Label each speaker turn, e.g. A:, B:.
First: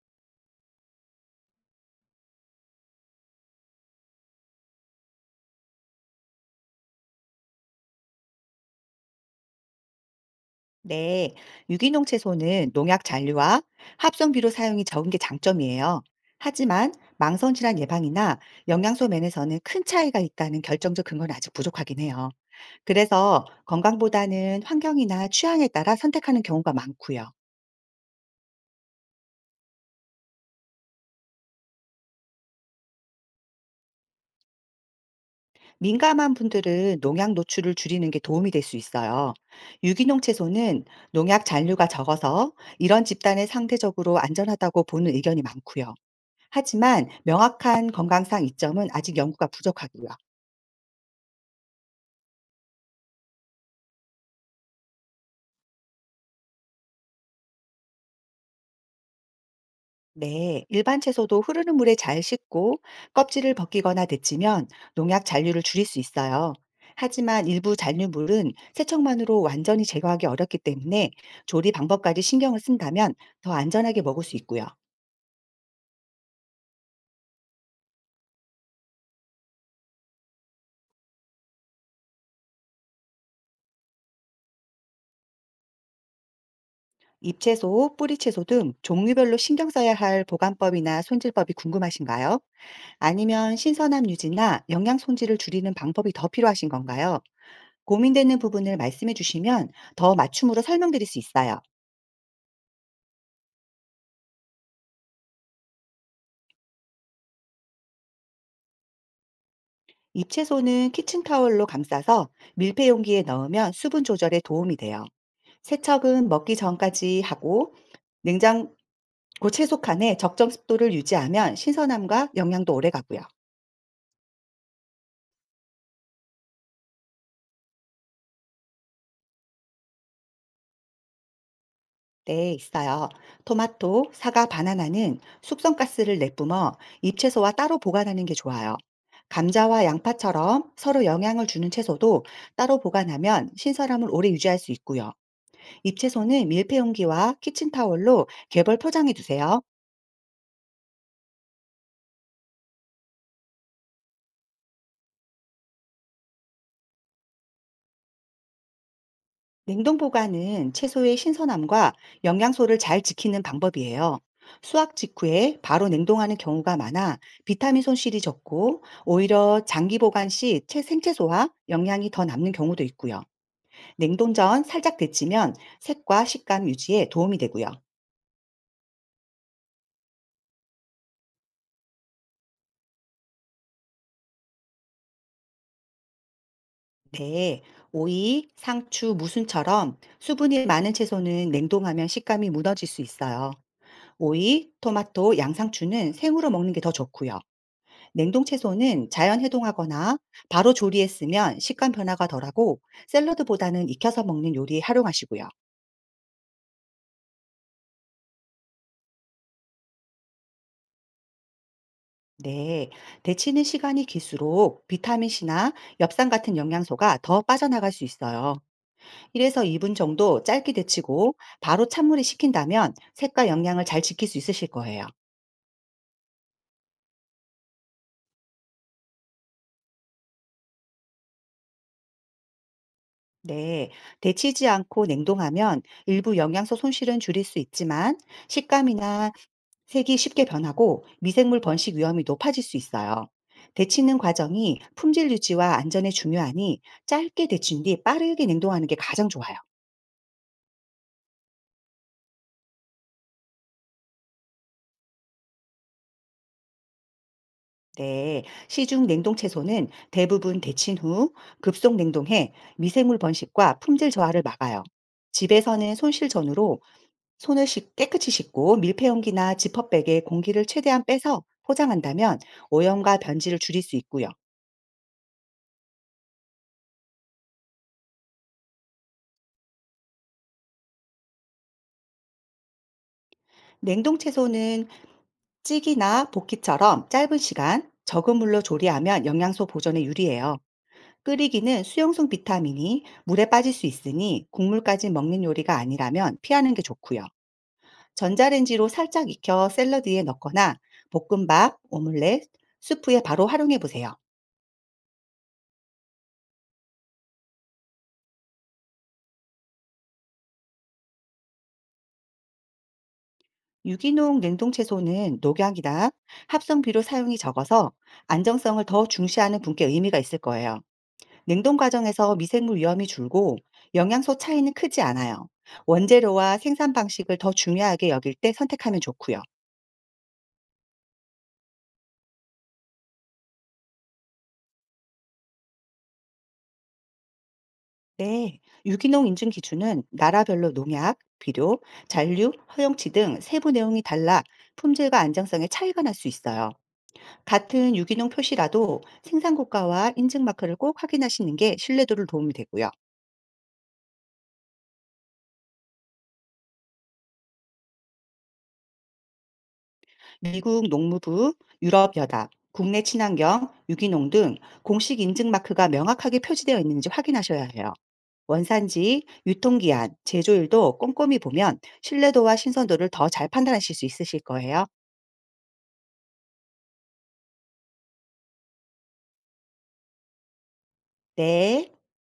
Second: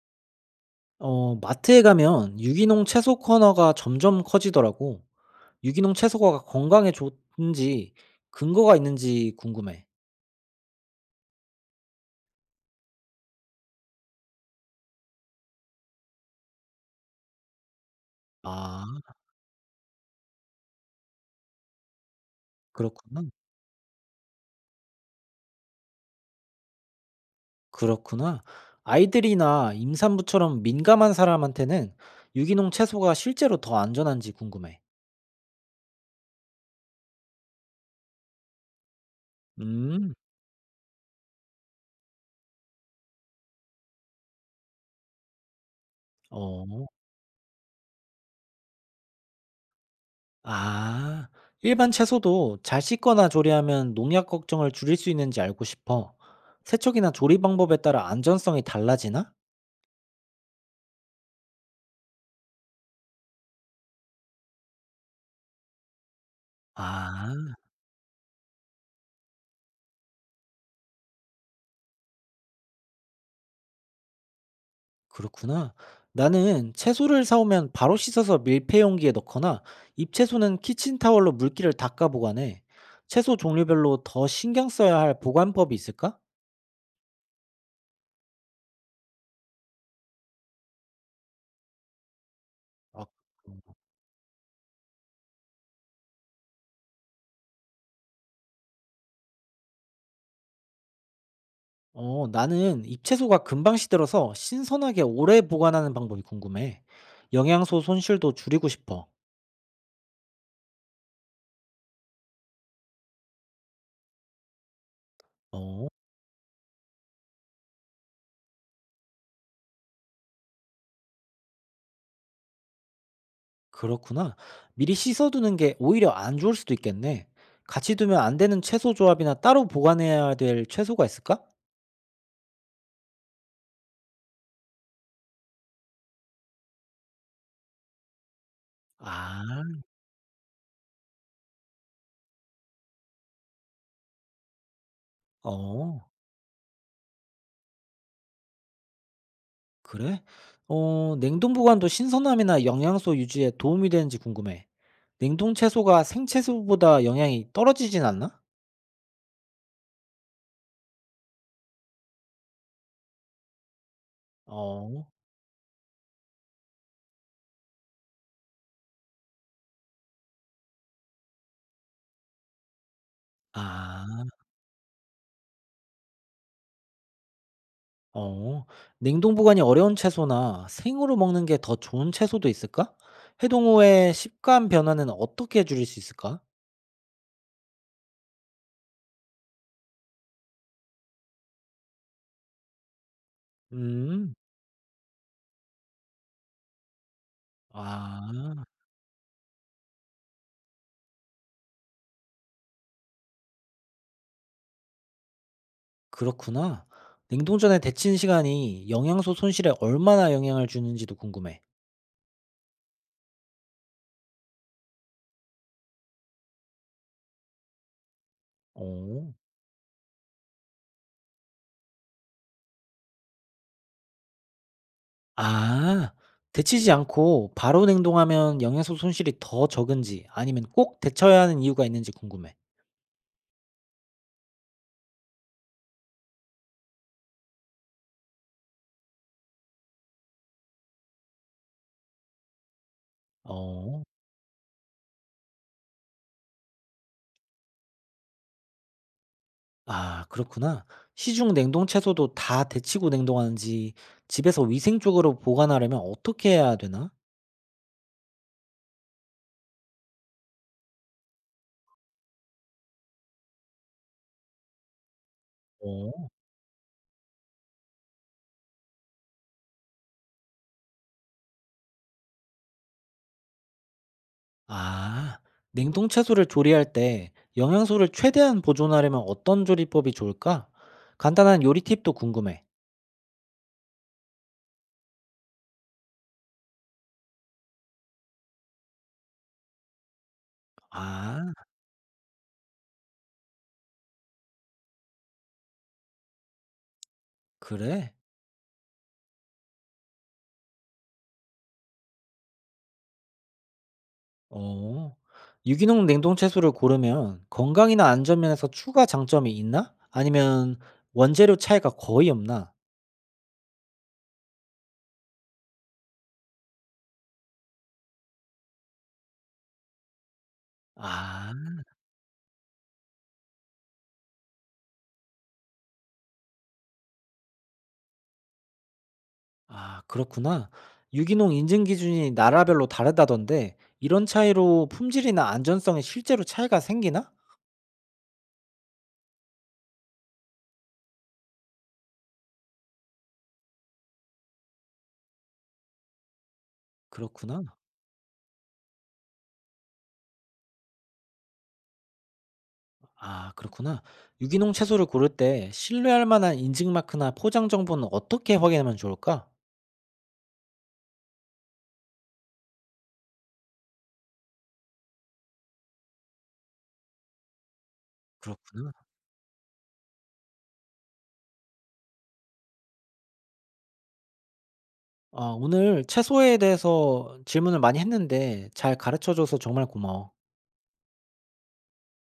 A: 어, 마트에 가면 유기농 채소 코너가 점점 커지더라고. 유기농 채소가 건강에 좋은지 근거가 있는지 궁금해.
B: 네, 유기농 채소는 농약 잔류와 합성비료 사용이 적은 게 장점이에요. 하지만 망성 질환 예방이나
A: 아,
B: 영양소 면에서는 큰 차이가 있다는 결정적 근거는 아직 부족하긴 해요.
A: 그렇구나.
B: 그래서 건강보다는 환경이나 취향에 따라 선택하는 경우가 많고요.
A: 그렇구나. 아이들이나 임산부처럼 민감한 사람한테는 유기농 채소가 실제로 더 안전한지 궁금해.
B: 민감한 분들은 농약 노출을 줄이는 게 도움이 될 수 있어요.
A: 음,
B: 유기농 채소는 농약 잔류가 적어서 이런 집단에 상대적으로 안전하다고 보는 의견이 많고요.
A: 어.
B: 하지만 명확한 건강상 이점은 아직 연구가 부족하고요.
A: 아, 일반 채소도 잘 씻거나 조리하면 농약 걱정을 줄일 수 있는지 알고 싶어. 세척이나 조리 방법에 따라 안전성이 달라지나?
B: 네, 일반 채소도 흐르는 물에 잘 씻고 껍질을 벗기거나 데치면 농약 잔류를 줄일 수 있어요. 하지만
A: 아.
B: 일부 잔류물은 세척만으로 완전히 제거하기 어렵기 때문에 조리 방법까지 신경을 쓴다면 더 안전하게 먹을 수 있고요.
A: 그렇구나. 나는 채소를 사오면 바로 씻어서 밀폐 용기에 넣거나 잎채소는 키친타월로 물기를 닦아 보관해. 채소 종류별로 더 신경 써야 할 보관법이 있을까?
B: 잎채소, 뿌리채소 등 종류별로 신경 써야 할 보관법이나 손질법이 궁금하신가요?
A: 아,
B: 아니면
A: 음.
B: 신선함 유지나 영양 손질을 줄이는 방법이 더 필요하신 건가요? 고민되는 부분을 말씀해 주시면 더 맞춤으로 설명드릴 수 있어요.
A: 어, 나는 잎채소가 금방 시들어서 신선하게 오래 보관하는 방법이 궁금해. 영양소 손실도 줄이고 싶어.
B: 잎채소는 키친타월로 감싸서 밀폐 용기에 넣으면 수분 조절에 도움이 돼요.
A: 어,
B: 세척은 먹기 전까지 하고 냉장고 채소칸에 적정 습도를 유지하면 신선함과 영양도 오래 가고요.
A: 그렇구나. 미리 씻어두는 게 오히려 안 좋을 수도 있겠네. 같이 두면 안 되는 채소 조합이나 따로 보관해야 될 채소가 있을까?
B: 네, 있어요. 토마토, 사과, 바나나는 숙성가스를 내뿜어 잎채소와 따로 보관하는 게 좋아요.
A: 아,
B: 감자와 양파처럼 서로 영향을 주는 채소도 따로 보관하면 신선함을 오래 유지할 수 있고요.
A: 어.
B: 잎채소는 밀폐용기와 키친타월로 개벌 포장해 두세요.
A: 그래? 어, 냉동 보관도 신선함이나 영양소 유지에 도움이 되는지 궁금해. 냉동 채소가 생채소보다 영양이 떨어지진 않나?
B: 냉동 보관은 채소의 신선함과 영양소를 잘 지키는 방법이에요. 수확
A: 어,
B: 직후에 바로 냉동하는 경우가 많아 비타민 손실이 적고 오히려 장기 보관 시 생채소와 영양이 더 남는 경우도 있고요.
A: 아,
B: 냉동 전 살짝 데치면 색과 식감 유지에 도움이 되고요.
A: 어. 냉동 보관이 어려운 채소나 생으로 먹는 게 더 좋은 채소도 있을까? 해동 후에 식감 변화는 어떻게 줄일 수 있을까?
B: 네. 오이, 상추, 무순처럼 수분이 많은 채소는 냉동하면 식감이 무너질 수 있어요.
A: 음,
B: 오이, 토마토, 양상추는 생으로 먹는 게 더 좋고요. 냉동
A: 아,
B: 채소는 자연 해동하거나 바로 조리에 쓰면 식감 변화가 덜하고 샐러드보다는 익혀서 먹는 요리에 활용하시고요.
A: 그렇구나. 냉동 전에 데친 시간이 영양소 손실에 얼마나 영향을 주는지도 궁금해.
B: 네, 데치는 시간이 길수록 비타민C나 엽산 같은 영양소가 더 빠져나갈 수 있어요.
A: 어.
B: 1에서 2분 정도 짧게 데치고 바로 찬물에 식힌다면 색과 영양을 잘 지킬 수 있으실 거예요.
A: 아. 데치지 않고 바로 행동하면 영양소 손실이 더 적은지 아니면 꼭 데쳐야 하는 이유가 있는지 궁금해.
B: 네, 데치지 않고 냉동하면 일부 영양소 손실은 줄일 수 있지만 식감이나 색이 쉽게 변하고 미생물 번식 위험이 높아질 수 있어요.
A: 어.
B: 데치는 과정이 품질 유지와 안전에 중요하니 짧게 데친 뒤 빠르게 냉동하는 게 가장 좋아요.
A: 아, 그렇구나. 시중 냉동 채소도 다 데치고 냉동하는지 집에서 위생적으로 보관하려면 어떻게 해야 되나?
B: 네, 시중 냉동 채소는 대부분 데친 후 급속 냉동해 미생물 번식과 품질 저하를 막아요. 집에서는 손실
A: 어.
B: 전후로 깨끗이 씻고 밀폐용기나 지퍼백에 공기를 최대한 빼서 포장한다면 오염과 변질을 줄일 수 있고요.
A: 아. 냉동 채소를 조리할 때 영양소를 최대한 보존하려면 어떤 조리법이 좋을까? 간단한 요리 팁도 궁금해.
B: 냉동 채소는 찌기나 볶기처럼 짧은 시간 적은 물로 조리하면 영양소 보존에 유리해요.
A: 아,
B: 끓이기는 수용성 비타민이 물에 빠질 수 있으니 국물까지 먹는 요리가 아니라면 피하는 게 좋고요.
A: 그래?
B: 전자레인지로 살짝 익혀 샐러드에 넣거나 볶음밥, 오믈렛, 수프에 바로 활용해 보세요.
A: 어. 유기농 냉동 채소를 고르면 건강이나 안전 면에서 추가 장점이 있나? 아니면 원재료 차이가 거의 없나?
B: 유기농 냉동 채소는 녹약이나 합성비료 사용이 적어서 안정성을 더 중시하는 분께 의미가 있을 거예요.
A: 아.
B: 냉동 과정에서 미생물 위험이 줄고 영양소 차이는 크지 않아요. 원재료와 생산 방식을 더 중요하게 여길 때 선택하면 좋고요.
A: 아, 그렇구나. 유기농 인증 기준이 나라별로 다르다던데 이런 차이로 품질이나 안전성에 실제로 차이가 생기나?
B: 네, 유기농 인증 기준은 나라별로 농약, 비료, 잔류, 허용치 등 세부 내용이 달라 품질과 안정성에 차이가 날 수 있어요.
A: 그렇구나.
B: 같은 유기농 표시라도 생산 국가와 인증 마크를 꼭 확인하시는 게 신뢰도를 도움이 되고요.
A: 아, 그렇구나. 유기농 채소를 고를 때 신뢰할 만한 인증 마크나 포장 정보는 어떻게 확인하면 좋을까?
B: 미국 농무부, 유럽연합, 국내 친환경, 유기농 등 공식 인증 마크가 명확하게 표시되어 있는지 확인하셔야 해요.
A: 그렇구나.
B: 원산지, 유통기한, 제조일도 꼼꼼히 보면 신뢰도와 신선도를 더 잘 판단하실 수 있으실 거예요.
A: 아, 오늘 채소에 대해서 질문을 많이 했는데 잘 가르쳐 줘서 정말 고마워.
B: 네.